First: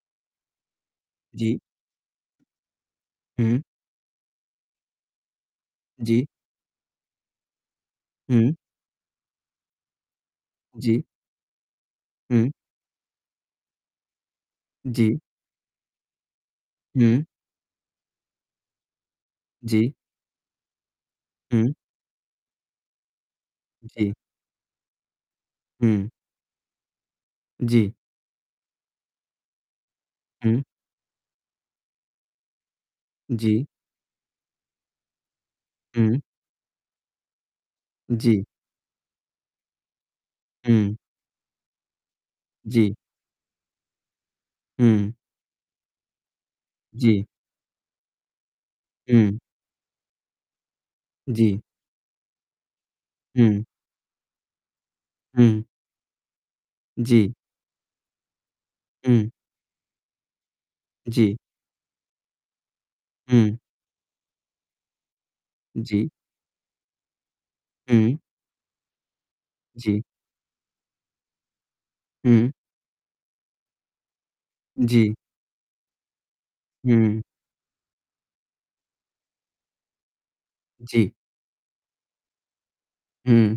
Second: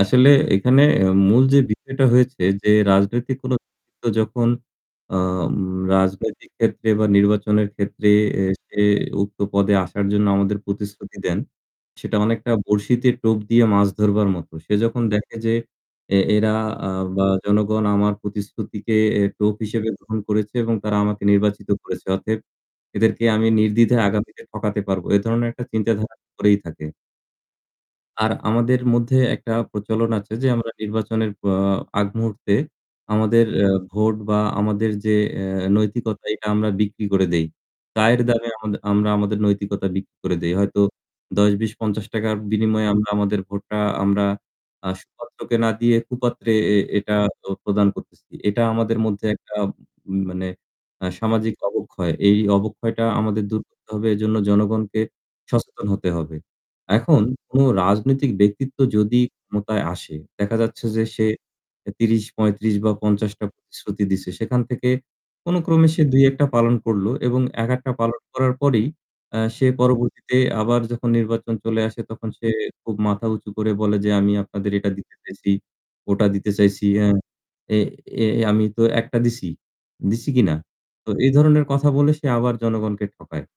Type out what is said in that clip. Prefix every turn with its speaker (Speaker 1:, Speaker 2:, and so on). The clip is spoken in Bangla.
Speaker 1: আসলে এখানে মূল
Speaker 2: জি।
Speaker 1: যে বিষয়টা হয়েছে যে রাজনৈতিক কোনো
Speaker 2: হুম।
Speaker 1: [unintelligible] যখন অ উম
Speaker 2: জি।
Speaker 1: রাজনৈতিক ক্ষেত্রে বা নির্বাচনের ক্ষেত্রে এ
Speaker 2: হুম।
Speaker 1: সে উক্ত পদে আসার জন্য আমাদের
Speaker 2: জি।
Speaker 1: প্রতিশ্রুতি দেন, সেটা
Speaker 2: হুম।
Speaker 1: অনেকটা বড়শিতে টোপ দিয়ে মাছ ধরবার মতো। সে যখন
Speaker 2: জি।
Speaker 1: দেখে যে এ এরা আ
Speaker 2: হুম।
Speaker 1: বা জনগণ আমার প্রতিশ্রুতিকে এ টোপ
Speaker 2: জি।
Speaker 1: হিসেবে গ্রহণ করেছে এবং তারা আমাকে
Speaker 2: হুম।
Speaker 1: নির্বাচিত করেছে। অতএব এদেরকে আমি নির্দ্বিধায়
Speaker 2: জি।
Speaker 1: আগামীতে ঠকাতে পারবো। এ ধরনের একটা
Speaker 2: হুম।
Speaker 1: চিন্তাধারা করেই থাকে।
Speaker 2: জি।
Speaker 1: আর আমাদের মধ্যে একটা প্রচলন আছে যে
Speaker 2: হুম।
Speaker 1: আমরা নির্বাচনের অ আগ মুহূর্তে আমাদের
Speaker 2: জি।
Speaker 1: ভোট এ বা আমাদের যে অ্যা
Speaker 2: হুম।
Speaker 1: নৈতিকতা এটা আমরা বিক্রি করে দেই। চায়ের
Speaker 2: জি।
Speaker 1: দামে আমাদ আমরা আমাদের নৈতিকতা বিক্রি করে দেই। হয়তো
Speaker 2: হুম।
Speaker 1: ৳১০-৳২০-৳৫০ বিনিময়ে
Speaker 2: জি।
Speaker 1: আমরা আমাদের ভোটটা আমরা আ
Speaker 2: হুম।
Speaker 1: সুপাত্রকে না দিয়ে কুপাত্রে এ এটা
Speaker 2: জি।
Speaker 1: তো প্রদান করতেছি। এটা আমাদের মধ্যে
Speaker 2: হুম।
Speaker 1: একটা উ মানে আ সামাজিক
Speaker 2: জি।
Speaker 1: অবক্ষয়। এই অবক্ষয়টা আমাদের
Speaker 2: হুম।
Speaker 1: দূর করতে হবে। এজন্য জনগণকে
Speaker 2: হুম।
Speaker 1: সচেতন হতে হবে। এখন
Speaker 2: জি।
Speaker 1: কোন রাজনৈতিক ব্যক্তিত্ব যদি
Speaker 2: হুম।
Speaker 1: ক্ষমতায় আসে, দেখা যাচ্ছে যে সে
Speaker 2: জি।
Speaker 1: এ ৩০-৩৫ বা ৫০ টা
Speaker 2: হুম।
Speaker 1: প্রতিশ্রুতি দিছে। সেখান থেকে কোন ক্রমে সে
Speaker 2: জি।
Speaker 1: ২-১ টা পালন করলো এবং একেকটা
Speaker 2: হুম।
Speaker 1: পালন করার পরেই অ্যা সে
Speaker 2: জি।
Speaker 1: পরবর্তীতে আবার যখন নির্বাচন চলে আসে, তখন সে
Speaker 2: হুম।
Speaker 1: খুব মাথা উঁচু করে বলে যে আমি আপনাদের এটা
Speaker 2: জি।
Speaker 1: দিতে চাইছি, ওটা দিতে চাইছি, হ্যাঁ।
Speaker 2: হুম
Speaker 1: এ এ আমি তো ১টা দিছি, দিছি কিনা?
Speaker 2: জি।
Speaker 1: তো এই ধরনের কথা বলে সে আবার জনগণকে ঠকায়।
Speaker 2: হুম।